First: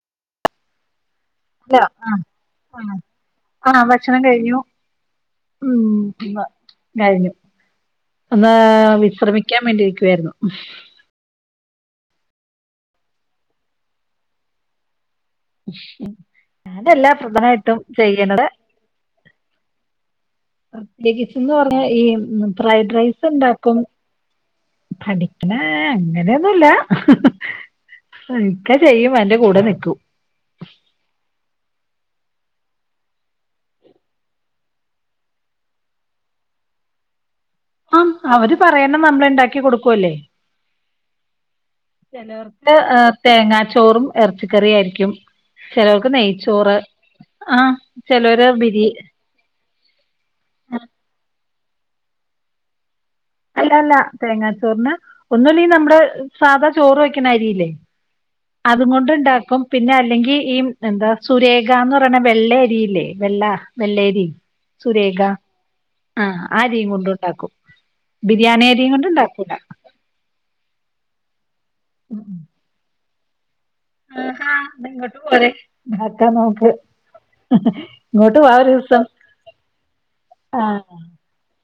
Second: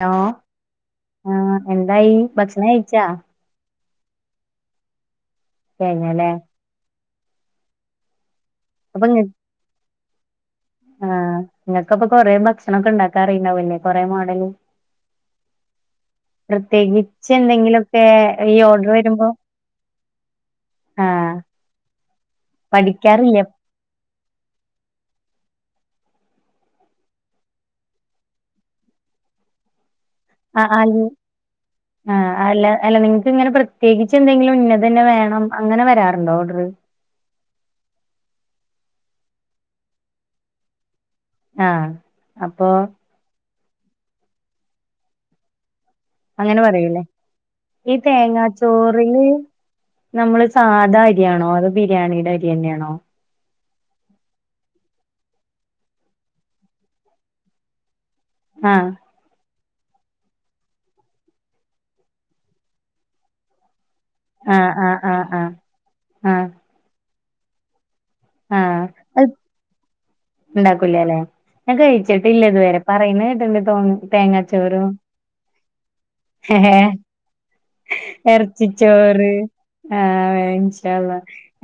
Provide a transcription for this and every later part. Hello ആഹ് ഇല്ല എന്തായി ആഹ് ഭക്ഷണം ആഹ് കഴിച്ചാ. ആഹ് ഭക്ഷണം കഴിഞ്ഞു. ഉം ഏങ്ങല്ലേ കഴിഞ്ഞു ഒന്ന് വിശ്രമിക്കാൻ വേണ്ടിരിക്ക്വായിരുന്നു. ആഹ് ഇങ്ങക്കപ്പം കൊറേ ഭക്ഷണൊക്കെ ഇണ്ടാക്കാ അറിയുണ്ടാവുല്ലേ. കൊറേ മോഡല്. അതല്ല പ്രത്യേകിച്ച് പ്രധാനമായിട്ടും എന്തെങ്കിലൊക്കെ ചെയ്യണത് ഈ ഓഡ്രറ് വരുമ്പം പ്രത്യേകിച്ച് ന്ന് പറഞ്ഞാ ഈ ഫ്രൈഡ് റൈസ് പഠിക്കാറില്ലേ ഉണ്ടാക്കും. പഠിക്ക്ണെ അങ്ങനെ ഒന്നുല്ല ഇക്ക ചെയ്യും എന്റെ കൂടെ നിക്കും. ആഹ് ആയി ആഹ് അല്ല അല്ല നിങ്ങക്ക് ഇങ്ങനെ പ്രത്യേകിച്ച് എന്തെങ്കിലും ഇന്നത് തന്നെ വേണം അങ്ങനെ വരാറുണ്ടോ ഓർഡറ് ആഹ് അവര് പറയണെ നമ്മള് ഉണ്ടാക്കി കൊടുക്കുവല്ലേ ആ അപ്പൊ ചിലവർക്ക് തേങ്ങാ ചോറും ഇറച്ചിക്കറിയും ആയിരിക്കും ചിലവർക്ക് അങ്ങനെ നെയ്ച്ചോറ് പറയൂലേ ആഹ് ഈ ചിലര് ബിരി തേങ്ങാച്ചോറില് നമ്മള് ആ സാധാ അരിയാണോ അതോ ബിരിയാണിയുടെ അരി തന്നെയാണോ അല്ല അല്ല തേങ്ങാച്ചോറിന് ഒന്നുല്ലേങ്കി നമ്മുടെ സാധാ ചോറ് വെക്കുന്ന അരിയില്ലേ ആ അതും കൊണ്ട് ഉണ്ടാക്കും പിന്നെ അല്ലെങ്കി ഈ എന്താ സുരേഖാന്ന് പറയ വെള്ളയരിയില്ലേ വെള്ള വെള്ളയരി ആ ആ ആ സുരേഖ ആ ആഹ് ആ അരിയും കൊണ്ട് ഉണ്ടാക്കും ബിരിയാണി അരിയും കൊണ്ട് ഉണ്ടാക്കൂല ഉണ്ടാക്കൂല അല്ലെ ഞാൻ കഴിച്ചിട്ടില്ലിതുവരെ പറയുന്ന കേട്ടിണ്ട് തോന്നി തേങ്ങാ ആഹാ ചോറും എന്നാ ഇങ്ങോട്ട് പോരെ ഉണ്ടാക്കാം നമുക്ക് ഏഹ് ഇങ്ങോട്ട് വാ ഇറച്ചി ഒരു ദിവസം ചോറ് ആഹ് ആ ഇൻഷാ അള്ളാ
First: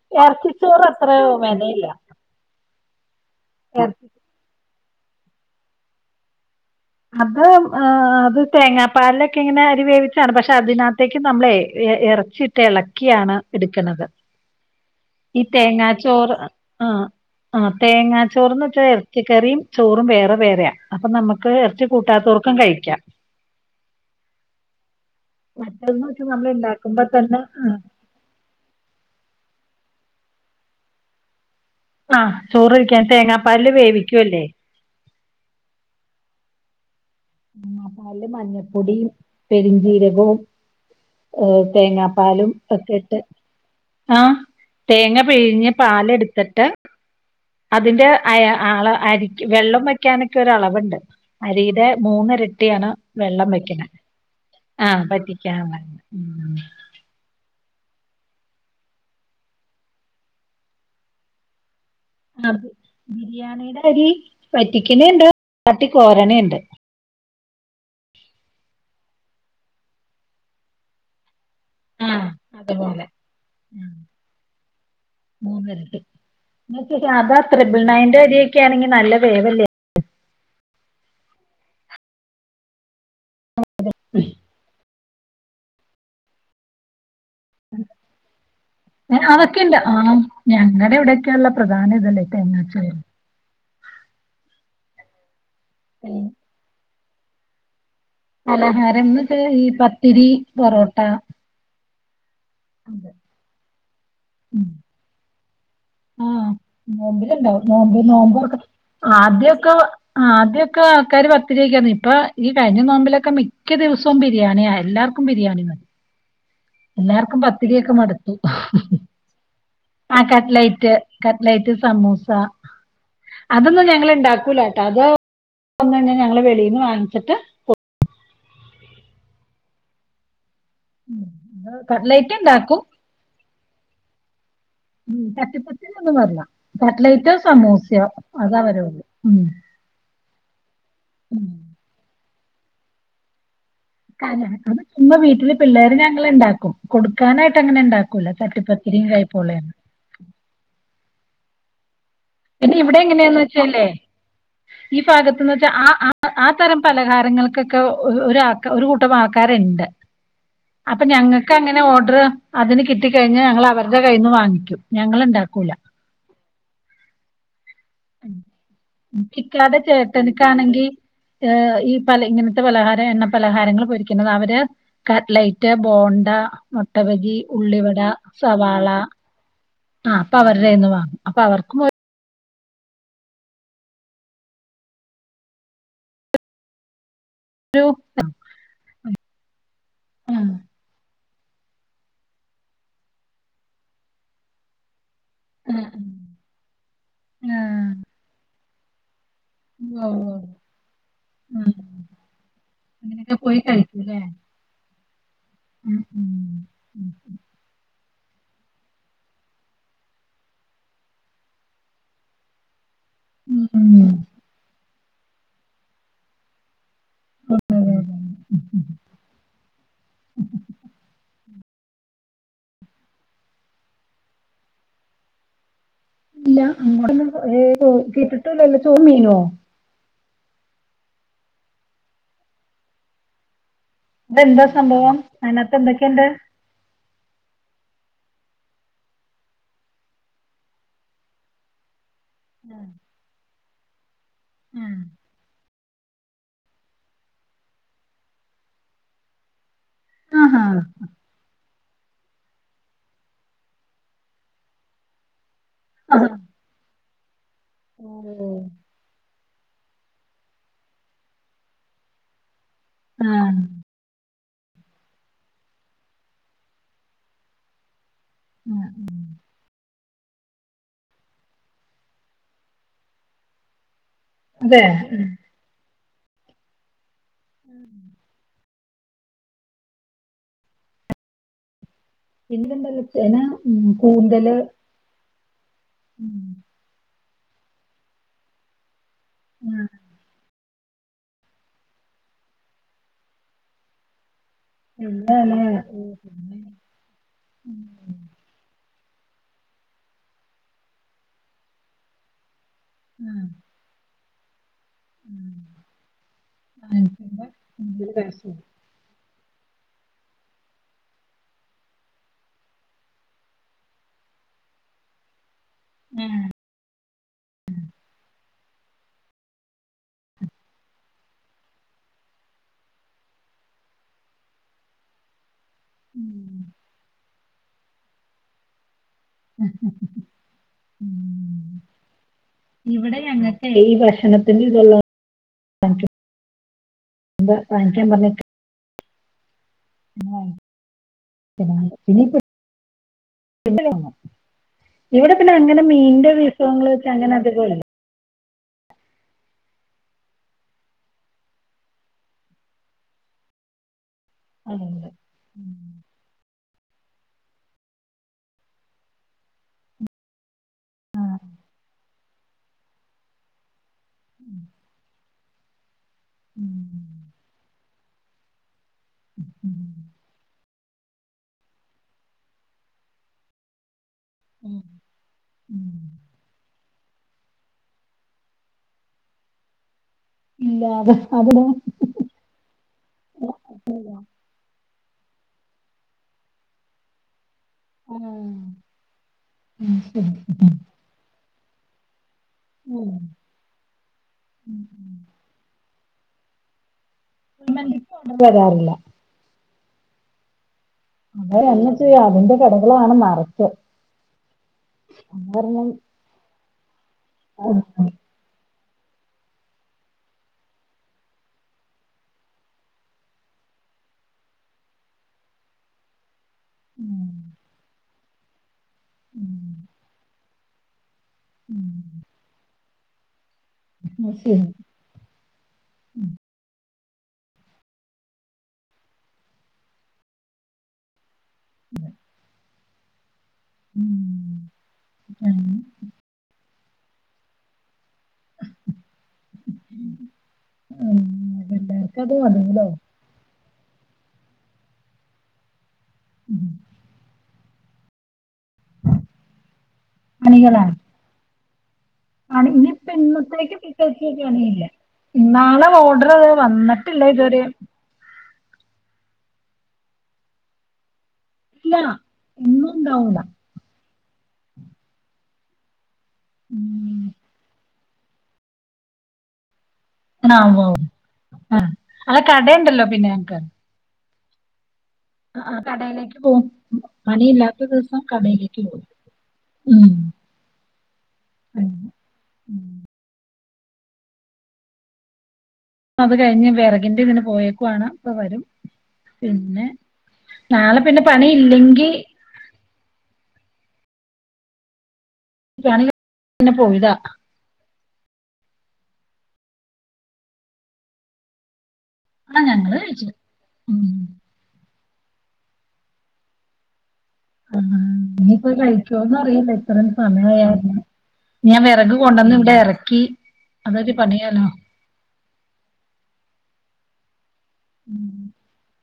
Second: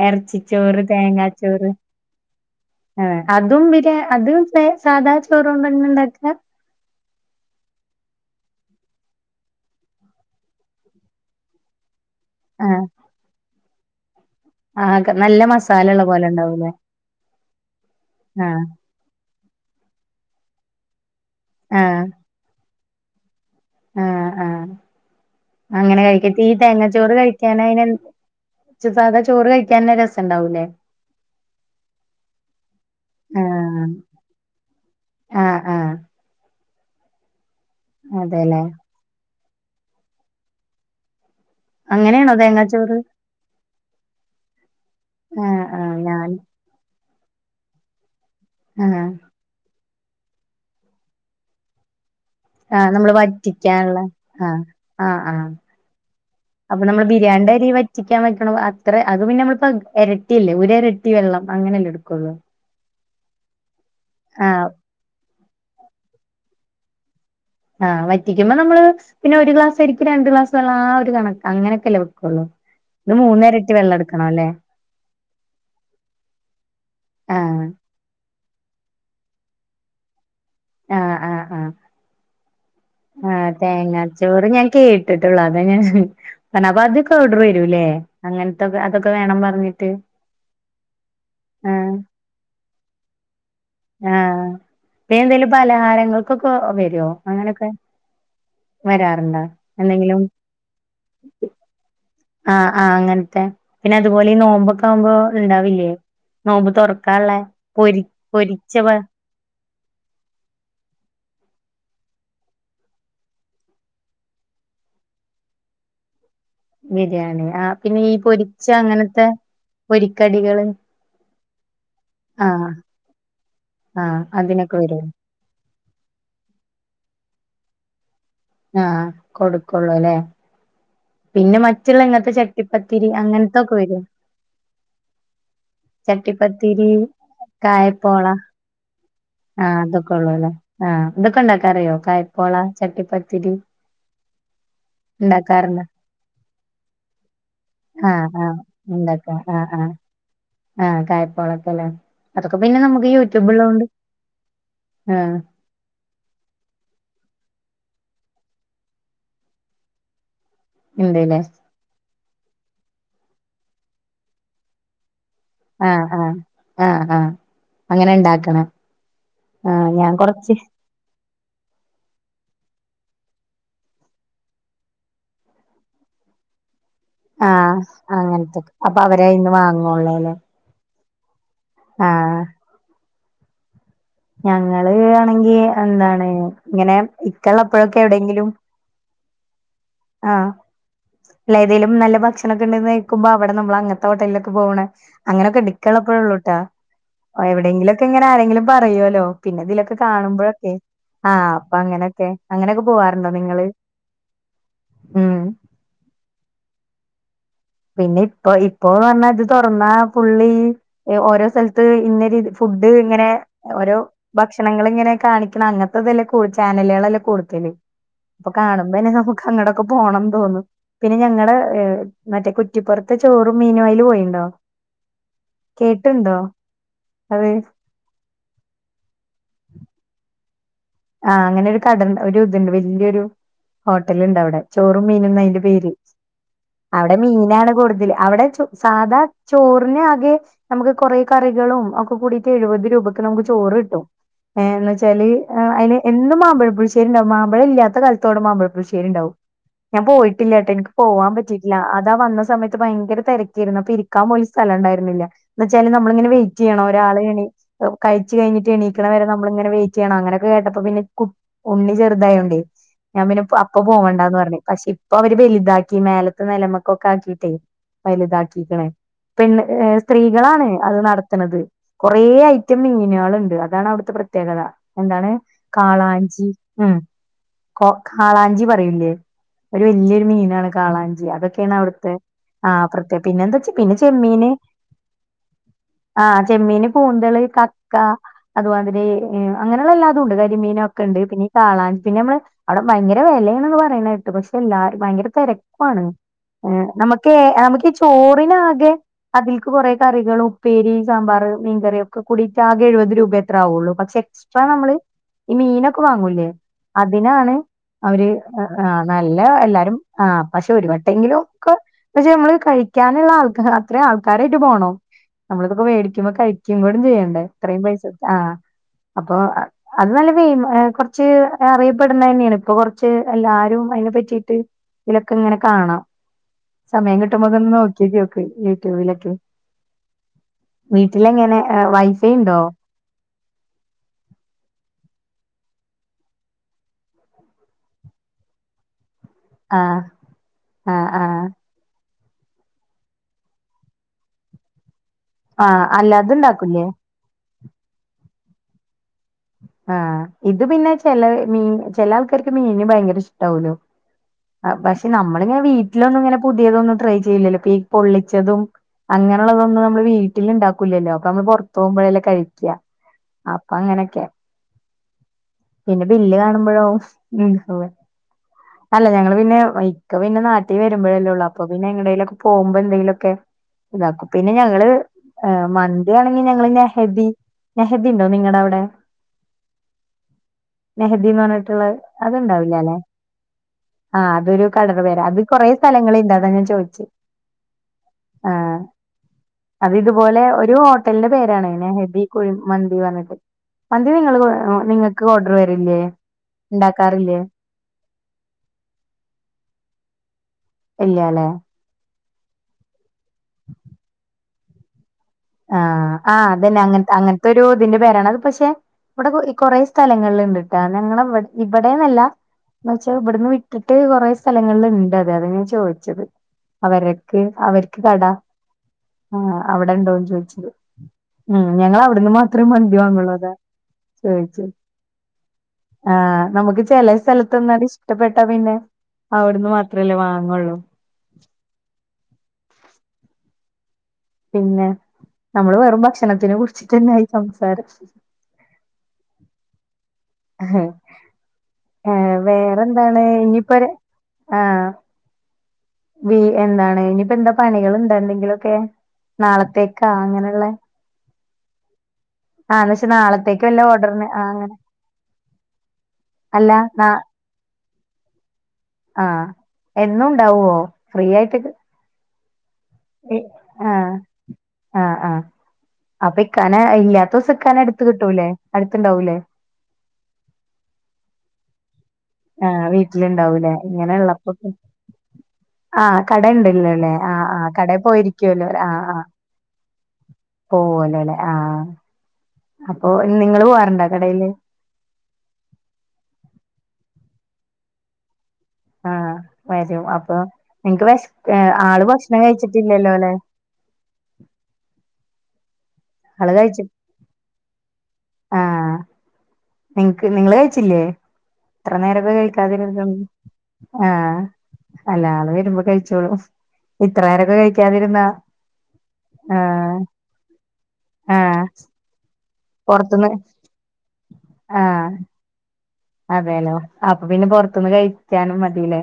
എറച്ചി ചോറ് ഇറച്ചിച്ചോറ് അത്ര തേങ്ങാ ചോറ് വിലയില്ല ആഹ് അതും പിന്നെ അതും സാധാ ചോറും തന്നെ ഇണ്ടാക്ക അത് അത് തേങ്ങാപ്പാലിലൊക്കെ ഇങ്ങനെ അരി വേവിച്ചാണ് പക്ഷെ അതിനകത്തേക്ക് നമ്മളെ എറച്ചി- ചിട്ട ഇളക്കിയാണ് എടുക്കുന്നത് ആകന്ന ഈ തേങ്ങാച്ചോറ് ആഹ് ആഹ് ആഹ് തേങ്ങാച്ചോർന്ന് വച്ച റച്ചി കറിയും ചോറും വേറെ വേറെയാ അപ്പൊ നമുക്ക് ഇറച്ച ആഹ് കൂട്ടാത്തർക്കും കഴിക്കാം ആഹ് ആഹ് അങ്ങനെ മറ്റേതെന്ന് വെച്ചാ കഴിക്ക ഈ നമ്മൾ ഉണ്ടാക്കുമ്പോ തേങ്ങച്ചോറ് തന്നെ കഴിക്കാന അയിനെ സാധാ ചോറ് കഴിക്കാനെ രസം ഉണ്ടാവൂലേ ആഹ് ചോറ്കഴിക്കാൻ തേങ്ങാപ്പാല് ആഹ് വേവിക്കൂല്ലേ ആഹ് ആഹ് മസാല അതെല്ലേ മഞ്ഞപ്പൊടിയും പെരിഞ്ചീരകവും ഈ അങ്ങനെയാണോ തേങ്ങാപ്പാലും ഒക്കെ തേങ്ങാച്ചോറ് ഇട്ട് ആഹ് തേങ്ങ ആഹ് പിഴിഞ്ഞ് ആഹ് ഞാൻ പാലെടുത്തിട്ട് അതിന്റെ അ ആള് ആഹ് അരിക് വെള്ളം വെക്കാനൊക്കെ ഒരളവുണ്ട് അരിയുടെ മൂന്നരട്ടി ട്ടിയണോ വെള്ളം വെക്കണ ആഹ് പറ്റിക്കാ അപ്പൊ നമ്മൾ ബിരിയാണി അരി വറ്റിക്കാൻ വെക്കണ അത്ര അത് പിന്നെ നമ്മളിപ്പോ എരട്ടിയല്ലേ ഒരു എരട്ടിവെള്ളം അങ്ങനെല്ലേ എക്കും ആ ബിരിയാണിയുടെ അരി ആഹ് പറ്റിക്ണെണ്ട് [unintelligible] കോരനുണ്ട് ആഹ് വറ്റിക്കുമ്പോ നമ്മള് പിന്നെ ഒരു ഗ്ലാസരിക് രണ്ട് ഗ്ലാസ് വെള്ളം ആ ഒരു കണക്ക അങ്ങനെ- ആഹ് വക്കുള്ളൂ അതുപോലെ ഇത് മൂന്നേരട്ടി വെള്ളം എടുക്കണ ല്ലേ മൂന്നേരട്ടി അതാ ആഹ് ത്രിബിൾ നയന്റെ അരിക്കെ ണെങ്ക നല്ല വേവല്ലേ ആഹ് ആഹ് ആ തേങ്ങാച്ചോറ് ഞാൻ കേട്ടിട്ടുള്ളു അത ഞാൻ അപ്പൊ അതക്കെ ഓഡർ അതൊക്കെയല്ല പറഞ്ഞിട്ട് ആ ഞങ്ങളുടെ ഇവിടെൊക്കെയള്ള പ്രധാന ആഹ് തല്ലേ എന്നന്ന ചെയ ആഹ് പിന്നെന്തേലും പലഹാരങ്ങൾക്കൊക്കെ വരുവോ അങ്ങനൊക്കെ പലഹാരം എന്നിട്ട് വരാറുണ്ടോ ഈ എന്തെങ്കിലും പത്തിരി പൊറോട്ട ആഹ് ആഹ് അങ്ങനത്തെ പിന്നെ അതുപോലെ ഈ ഉം നോമ്പൊക്കെ ആവുമ്പോ ണ്ടാവില്ലേ ആഹ് നോമ്പ് തോർക്കാള്ളേ നോമ്പിലുണ്ടാവും നോമ്പ് പൊരി നോമ്പൊറക്ക പൊരിച്ച പ- ആദ്യൊക്കെ ആ ആദ്യൊക്കെ ആൾക്കാര് പത്ത് രക്കന്ന് ഇപ്പൊ ഈ കഴിഞ്ഞ നോമ്പിലൊക്കെ മിക്ക ദിവസവും ബിരിയാണിയ എല്ലാർക്കും ക്കും ബിരിയാണി മതി എല്ലാർക്കും ബിരിയാണി ആ പത്തിരി യൊക്കെ പിന്നെ ഈ മടുത്തു പൊരിച്ച അങ്ങനത്തെ ആ പൊരിക്കടികള് കട്ലൈറ്റ് കട്ലൈറ്റ് സമൂസ ആഹ് അതൊന്നും ഞങ്ങള് ആഹ് അതിനൊക്കെ ഇണ്ടാക്കൂലട്ടോ വരോ അത് ഞങ്ങള് വെളിന്ന് വാങ്ങിച്ചിട്ട് ആഹ് കൊടുക്കെള്ളൂല്ലേ ഉം, പിന്നെ അത് മറ്റുള്ള ഇങ്ങനത്തെ കട്ട്ലൈറ്റ് ഇണ്ടാക്കും ചട്ടിപ്പത്തി ത്തിരി അങ്ങനത്തൊക്കെ വരെ ഉം കട്ടിപ്പത്തിരി ഒന്നും [unintelligible] ചട്ടിപ്പത്തിരി കട്ട്ലേറ്റോ സമൂസയോ കായപ്പോള അത അവരള്ളൂ ഉം ഒക്കെ ഒള്ളൂല്ലേ ആഹ് ഇതൊക്കെ ഉണ്ടാക്കൻ അറിയോ കായ്പോള ചട്ടിപ്പത്തിരി [unintelligible] ഉമ്മ വീട്ടില് ഉണ്ടാക്കാറുണ്ടോ പിള്ളേര്ന് ഞങ്ങൾ ഉണ്ടാക്കും കൊടുക്കാനായിട്ട് അങ്ങനെ ആഹ് ഇണ്ടാക്കൂല ആഹ് ചട്ടിപ്പത്തിരി ഉണ്ടാക്കാ കയ്പോളെ ആഹ് യെന്നും ആഹ് ആഹ് കായ്പോളൊക്കല്ലെ പിന്നെ ഇവിടെ എങ്ങനെയാന്ന് വെച്ചല്ലേ ഈ ആഹ് ഭാഗത്തുന്ന് പക്ഷെ ആ ആ ആ തരം പലഹാരങ്ങൾക്കൊക്കെ ഒര് ആ ഒരു കൂട്ടം ആക്കാര് ഇണ്ട് [inaudible] അപ്പൊ ഞങ്ങക്ക് അങ്ങനെ ഓർഡർ അതിന് കിട്ട കഴിഞ്ഞഞ് ഞങ്ങൾ അവരുടെ കയ്യിൽ നിന്ന് വാങ്ങിക്കും ഞങ്ങൾ ഇണ്ടാക്കൂല ആഹ് ആഹ് ആഹ് ആഹ് അങ്ങനെ ഇണ്ടാക്കണം ഇക്കാടെ ആഹ് ഞാൻ കൊറച്ച് ആഹ് ചേട്ടനിക്കാണെങ്കി ഏഹ് ഈ പല ഇങ്ങനത്തെ പലഹാരം എണ്ണ പലഹാരങ്ങൾ പൊരിക്കുന്നത് അവര് കട്ലൈറ്റ് ബോണ്ട മൊട്ടബജി ആഹ് ഉള്ളിവട അങ്ങനത്തൊക്കെ സവാള അപ്പൊ അവരയിന്ന് ആ വാങ്ങോള്ളൂല്ലേ ഇപ്പം അവ- അവരെ കയ്യന്ന് വാങ്ങും അപ്പൊ അവർക്കും ഒ ആഹ് ഞങ്ങള് ആണെങ്കിൽ എന്താണ് ഇങ്ങനെ ഇക്ക ഇള്ള എപ്പോഴൊക്കെ എവിടെയെങ്കിലും ആ ആഹ് അല്ല ഏതേലും നല്ല ഭക്ഷണൊക്കെ ഉണ്ടന്ന് നൽക്കുമ്പോ അവിടെ നമ്മള് അങ്ങട്ടതൊക്ക ഹോട്ടലിലൊക്കെ പോവണ് അങ്ങനെയൊക്കെ ആ ഇക്ക ഉള്ളപ്പോഴെ ഒള്ളൂട്ടെ ആ എവിടെയെങ്കിലൊക്കെ ഇങ്ങനെ ആരെങ്കിലും പറയല്ലോ പിന്നെ ഇതിലൊക്കെ ഓ ഓ കാണുമ്പോഴൊക്കെ ആഹ് ഉം. അപ്പൊ അങ്ങനെയൊക്കെ അങ്ങനെയൊക്കെ പോവാറുണ്ടോ നിങ്ങള് ഇല്ലേ ഉം ഉം ഉം ഉം പിന്നെ ഇപ്പ ഇപ്പൊന്ന് പറഞ്ഞാ ഇത് തുറന്നാ പുള്ളി ഓരോ സ്ഥലത്ത് ഇന്ന രിതി ഫുഡ് ഇങ്ങനെ ഉം ഓരോ ഉം. ഭക്ഷണങ്ങള് ഇങ്ങനെ കാണിക്കണം അങ്ങനത്തെതെല്ലാം ചാനലുകളെല്ലെ കൂടുത്തല് അപ്പൊ കാണുമ്പോന്നെ നമുക്ക് അങ്ങടൊക്കെ പോണം തോന്നും പിന്നെ ഞങ്ങളുടെ മറ്റേ കുറ്റിപ്പുറത്ത് ചോറും മീനും അയിലെ പോയിണ്ടോ കേട്ട്ണ്ടോ ഇല്ല അങ്ങോട്ടന്നും കേട്ടിട്ടില്ല ചോറും മീനോ ആഹ് അങ്ങനെ ഒരു കട ഒരു ഇതുണ്ട് വലിയൊരു ഹോട്ടലുണ്ട് അവിടെ ഇതെന്താ ചോറും സംഭവം മീനും എന്നാ അയിന്റെ അതിനകത്ത് പേര് എന്തൊക്കെയുണ്ട്? അവിടെ മീനാണ് കൂടുതൽ അവിടെ സാധാ ചോറിന് ആകെ നമുക്ക് കുറെ കറികളും ഒക്കെ കൂടിട്ട് എഴുപത് രൂപയ്ക്ക് നമുക്ക് ചോറ് കിട്ടും ഏ ഏന്ന് ഉം. വെച്ചാല് ആ അയില് എന്നും മാമ്പഴം പുളുശ്ശേരി ഉണ്ടാകും മാമ്പഴം ഇല്ലാത്ത കാലത്തോടെ മാമ്പഴം പുളിശ്ശേരി ഉണ്ടാവും ഞാൻ പോയിട്ടില്ല ആഹാ കേട്ടോ എനിക്ക് പോവാൻ പറ്റി ഇല്ല അതാ വന്ന സമയത്ത് ഭയങ്കരം തിരക്കിായിരുന്നു അപ്പൊ ഇരിക്കാൻ പോല സ്ഥലം ഉണ്ടരുന്നില്ല എന്ന് വെച്ചാല് ആ നമ്മളിങ്ങനെ വെയ്റ്റ് ചെയ്യണം ഒരാൾ എണേറ്റ് കഴിച്ച ഓ കഴിഞ്ഞട്ട് എണീക്കണ വരെ നമ്മള ഇങ്ങനെ വെയിറ്റ് ചെയ്യണം അങ്ങനെ കേട്ടപ്പോ പിന്നെ ഉണ്ണി ചെറുതായോണ്ട് ഞാൻ ആ പിന്നെ അപ്പ പോവണ്ടാന്ന് പറഞ്ഞഞ് പക്ഷെ ഇ ഇപ്പൊ അവര് വലുതാക്കി മേലത്ത നിലമക്ക ഒക്കെ ആക്കിയിട്ടേ വലുതാക്കി ആ [unintelligible] പെണ്ണ് ഏഹ് സ്ത്രീകളാണ് അത് നടത്ണന്നത് കൊറെ ഐറ്റം മീനുകളുണ്ട് അതാണ് അവിടുത്തെ പ്രത്യേകത അതെ എന്താണ് കാളാഞ്ചി ഉം കൊ കാളാഞ്ചി പറയുല്ലേ ഒരു വല്ല്യോരു മീനാണ് കാളാഞ്ചി അതൊക്കെയാണ് അവിടുത്തെ ആഹ് പിന്നെണ്ടല്ലോ പ്രത്യേക ചേന പിന്നെ എന്താ വച്ച ഉം പിന്നെ ചെമ്മീന് കൂന്തല് ഉം ആഹ് ചെമ്മീന് കൂന്തള് കക്ക അതുമാതിരി ആ അങ്ങനെയുള്ള എല്ലാതുംണ്ട് കരിമീനൊക്കെണ്ട് പിന്ന ഈ കാളാഞ്ചി പിന്നെ നമ്മള് അവിടെ ഭയങ്കര വിലേന്ന് പറയണേട്ട് പക്ഷെ എല്ലരും ഭയങ്കര എല്ലാല്ലേ തിരക്കാണ് ഏഹ് നമക്ക് നമക്ക് ചോറിനാകെ അതിൽക്ക് കുറെ കറികളും ഉപ്പേരി സാമ്പാറ് മീൻകറി ക്കെ കൂടിയിട്ടാകെ എഴുപത് ആ ആ രൂപയത്ര ആവുള്ളൂ പക്ഷെ എക്സ്ട്രാ നമ്മള് ഈ മീനൊക്കെ വാങ്ങൂല്ലേ ആ, പിന്നെ അതിനാണ് കൂന്തല് അവര് കഴിച്ചു. എഹ് ആഹ് നല്ല എല്ലാരും ആഹ് പക്ഷെ ഒരു വട്ടെങ്കിലും ഒക്ക പക്ഷെ നമ്മള് കഴിക്കാനുള്ള ആൾക്കരേ അത്ര ആൾക്കാരായിട്ട് പോണം നമ്മള് ഇതൊക്കെ മേടിക്കുമ്പോ കഴിക്കും കൂടും ചെയ്യണ്ടേ ഇത്രയും പൈസ ആഹ് അപ്പൊ അത് നല്ല പെമ് എഹ് കൊറച്ച് അറിയപ്പെടുന്നന്നെയാണ് ഇപ്പൊ കൊറച്ച് എല്ലാരും അയ്നെ പറ്റിട്ട് ലൊക്കെങ്ങനെ കാണാ ഉം. സമയം കിട്ടുമ്പോക്ക ഒന്ന് നോക്കിക്ക്യോ ക്ക് യൂട്യൂബിലൊക്കെ വീട്ടിലങ്ങനെ ഉം. എഹ് വൈഫയ് ണ്ടോ ഇവിടെ ഞങ്ങക്കെ ഈ ഭക്ഷണത്തിന്റെ ഇതല്ലാം [unintelligible] എന്താ [unintelligible] പറഞ്ഞിട്ട് ആഹ് [unintelligible] ആഹ് ആഹ് ഇവിടെ പിന്നെ അങ്ങനെ ആഹ് മീന്റെ അല്ലാതെ ഇണ്ടാക്കൂലേ വിഭവങ്ങൾ വെച്ച അങ്ങനെ അതപോല ആഹ് ഇത് പിന്നെ ചില മീൻ ചില ആൾക്കാർക്ക് മീന് ഭയങ്കര ഇഷ്ടവോല്ലോ അഹ് പക്ഷെ അതുകൊണ്ട് നമ്മളിങ്ങനെ വീട്ടിലൊന്നും ഇങ്ങനെ പുതിയതൊന്നും ട്രൈ ചെയ്ല്ലല്ലോ ഈ മീൻ പൊള്ളിച്ചതും അങ്ങനെയുള്ളതൊന്നും നമ്മള് വീട്ടിൽണ്ടാക്കൂല്ലല്ലോ ഒക്കെ നമ്മള് പൊർത്തോഉമ്പഴെല്ലെ കഴിക്ക അപ്പൊ അങ്ങനൊക്കെ പിന്നെ ബില്ല് കാണുമ്പഴോ ഉംഅതെ അല്ല ഞങ്ങള് പിന്നെ ഇക്ക പിന്നെ നാട്ടി വരുമ്പഴല്ലേ ഉള്ളൂ അപ്പൊ പിന്നെ എങ്ടേലൊക്കെ പോഉമ്പോ എന്തെലുക്കെ ഇതാക്കും പിന്നെ ഞങ്ങള് എഹ് മ ത് വേണെങ്കിൽ ഞങ്ങള് നഹദി നെഹദിണ്ടോ നിങ്ങടെ അവിടെ ഇല്ല അത് നെഹദീന്ന് അതിന് പറഞ്ഞിട്ടുള്ള അത്ണ്ടാവില്ലല്ലെ ആഹ് അതൊരു കടയുടെ പേരാ അത് കുറെ സ്ഥലങ്ങളിണ്ട് അതാ ഞാൻ ചോയ്ചെ ആഹ് അത് ഇത് പോലെ ഒരു ഹോ ട്ടൽന്റെ പേരാണ് നഹ്‌ദി കുഴി മന്തി പർഞ്ട്ട് മന്തി നിങ്ങള് നിങ്ങക്ക് ഓർഡർ വരില്ലേ ണ്ടാക്കാറില്ലേ മന്തിക്ക് ഓർഡർ വരാറില്ല ഇല്ലാല്ലെ അത് എന്നാ ചെയ്യ അതിന്റെ കടകളാണ് ന്നറച് ആഹ് ആഹ് അതന്നെ അങ്ങൻ അങ്ങൻത്തെ ഒരു ഇതിന്റെ പേരാണ് അത് പക്ഷെ ഇവിടെ കുറെ സ്ഥലങ്ങളിൽ ണ്ട്ട്ടാ ഞങ്ങടെ വ ഇവിടെന്നല്ല ന്നച്ചാ ഇവിടുന്ന് വിട്ടിട്ട് കുറെ സ്ഥലങ്ങള്ണ്ട് അതെ അത ഞാൻ ചോയ്ച്ചത് ഉം, അവരക്ക് അവർക്ക് കട ആഹ് അവിടെ ഉണ്ടോന്ന് ചോയ്ച്ചത് ഉം ഞങ്ങള് അവിടുന്ന് മാത്രേ മന്തി വാങ്ങുള്ളൂ അതാ ശരി ചോയ്ചെ ആഹ് നമുക്ക് ചെലേ സ്ഥലത്ത് ന്നാണ്ട് ഇഷ്ടപ്പെട്ടാ പിന്നെ അവിടുന്ന് മാത്രല്ലേ വാങ്ങോള്ളൂ [inaudible] ഉം പിന്നെ ഉം, നമ്മള് വെറും ഭക്ഷണത്തിനെ കുറിച്ച് തന്നെയി സംസാരം ഏഹ് ഉം, എല്ലാവർക്കും അത് മതിയല്ലോ വേറെന്താ ഇനിയിപ്പോ ആഹ് എന്താണ് ഇനിയിപ്പ എന്താ പണികൾ ഇണ്ടണ്ടെങ്കിലൊക്കെ നാളത്തേക്കാ അങ്ങനെയുള്ള പണികളാണ് ആണ് ആ എന്ന് വെച്ചാ ഇനിയിപ്പ നാളത്തേക്ക് ഇന്നത്തേക്ക് വല്ല ഓർഡറിന് ആ പ്രത്യേകിച്ച് അങ്ങനെ പണിയില്ല ഇന്നാളെ ഓഡർ അല്ല വന്നിട്ടില്ല ഇതുവരെ ആഹ് എന്നുണ്ടാവുവോ ഫ്രീ ആയിട്ട് ഇല്ല ഇന്നും ഉണ്ടാവൂല ആഹ് ആഹ് ആഹ് അപ്പൊ ഇക്കാനെ ഉം ഇല്ലാത്ത ദിവസം ഇക്കാനെ എടുത്ത് കിട്ടൂലേ അടുത്തണ്ടാവൂലേ ആവും ആവും അല്ല കടയുണ്ടല്ലോ പിന്നെ നമക്ക് ഇങ്ങനെ ഉള്ളപ്പൊ ആഹ് കടയിലേക്ക് പോവും കടയുണ്ടല്ലോല്ലേ ആഹ് ആഹ് പണിയില്ലാത്ത കടേൽ ദിവസം പോയിരിക്കുവല്ലോ കടയിലേക്ക് ആഹ് പോവും ആഹ് ഉം പോവലേല്ലെ ആഹ് അപ്പൊ നിങ്ങള് പോവാറുണ്ടോ കടയില് അത് കഴിഞ്ഞ് വിറകിന്റെ ഇങ്ങന്ന് പോയേക്കുവാണ് ഇപ്പ വരും ആഹ് പിന്നെ വരും അപ്പൊ നാളെ നിനിക്ക് പിന്നെ പണി വേശകേക് ആള് ഇല്ലെങ്കി ഭക്ഷണം കഴിച്ചിട്ടില്ലല്ലോ അലെ ആള് പിന്നെ കഴിച്ചി പോയതാ ആഹ് നിങ്ങക്ക് നിങ്ങള് കഴിച്ചില്ലേ എത്ര നേരം ഭക്ഷണം ആ കഴിക്കാതെ ഞങ്ങള് കഴിച്ചു ഉം ആഹ് അല്ല ആള് വരുമ്പോ കഴിച്ചോളും ഇത്ര നേരം ആഹ് നീപ്പോ കഴിക്കുവോന്ന് അറിയില്ല ആഹ് ഇത്രയും സമയയരുന്നു ആഹ് ഞാൻ വിറക് കൊണ്ടന്ന് ഇവിടെ ഇറക്കി പൊറത്തുന്ന് അതൊരു പണിയാരു അതേനോ അപ്പൊ പിന്നെ പുൊറത്തുന്ന് കഴിക്കാനും മതില്ലേ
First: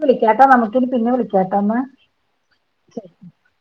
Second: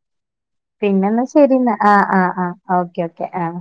വിളിക്ക കേട്ടോ നമുക്ക് പിന്നെന്നാ ശരിന്ന് ആഹ് ആഹ് ആഹ് ഓക്കെ ഓക്കെ ആഹ്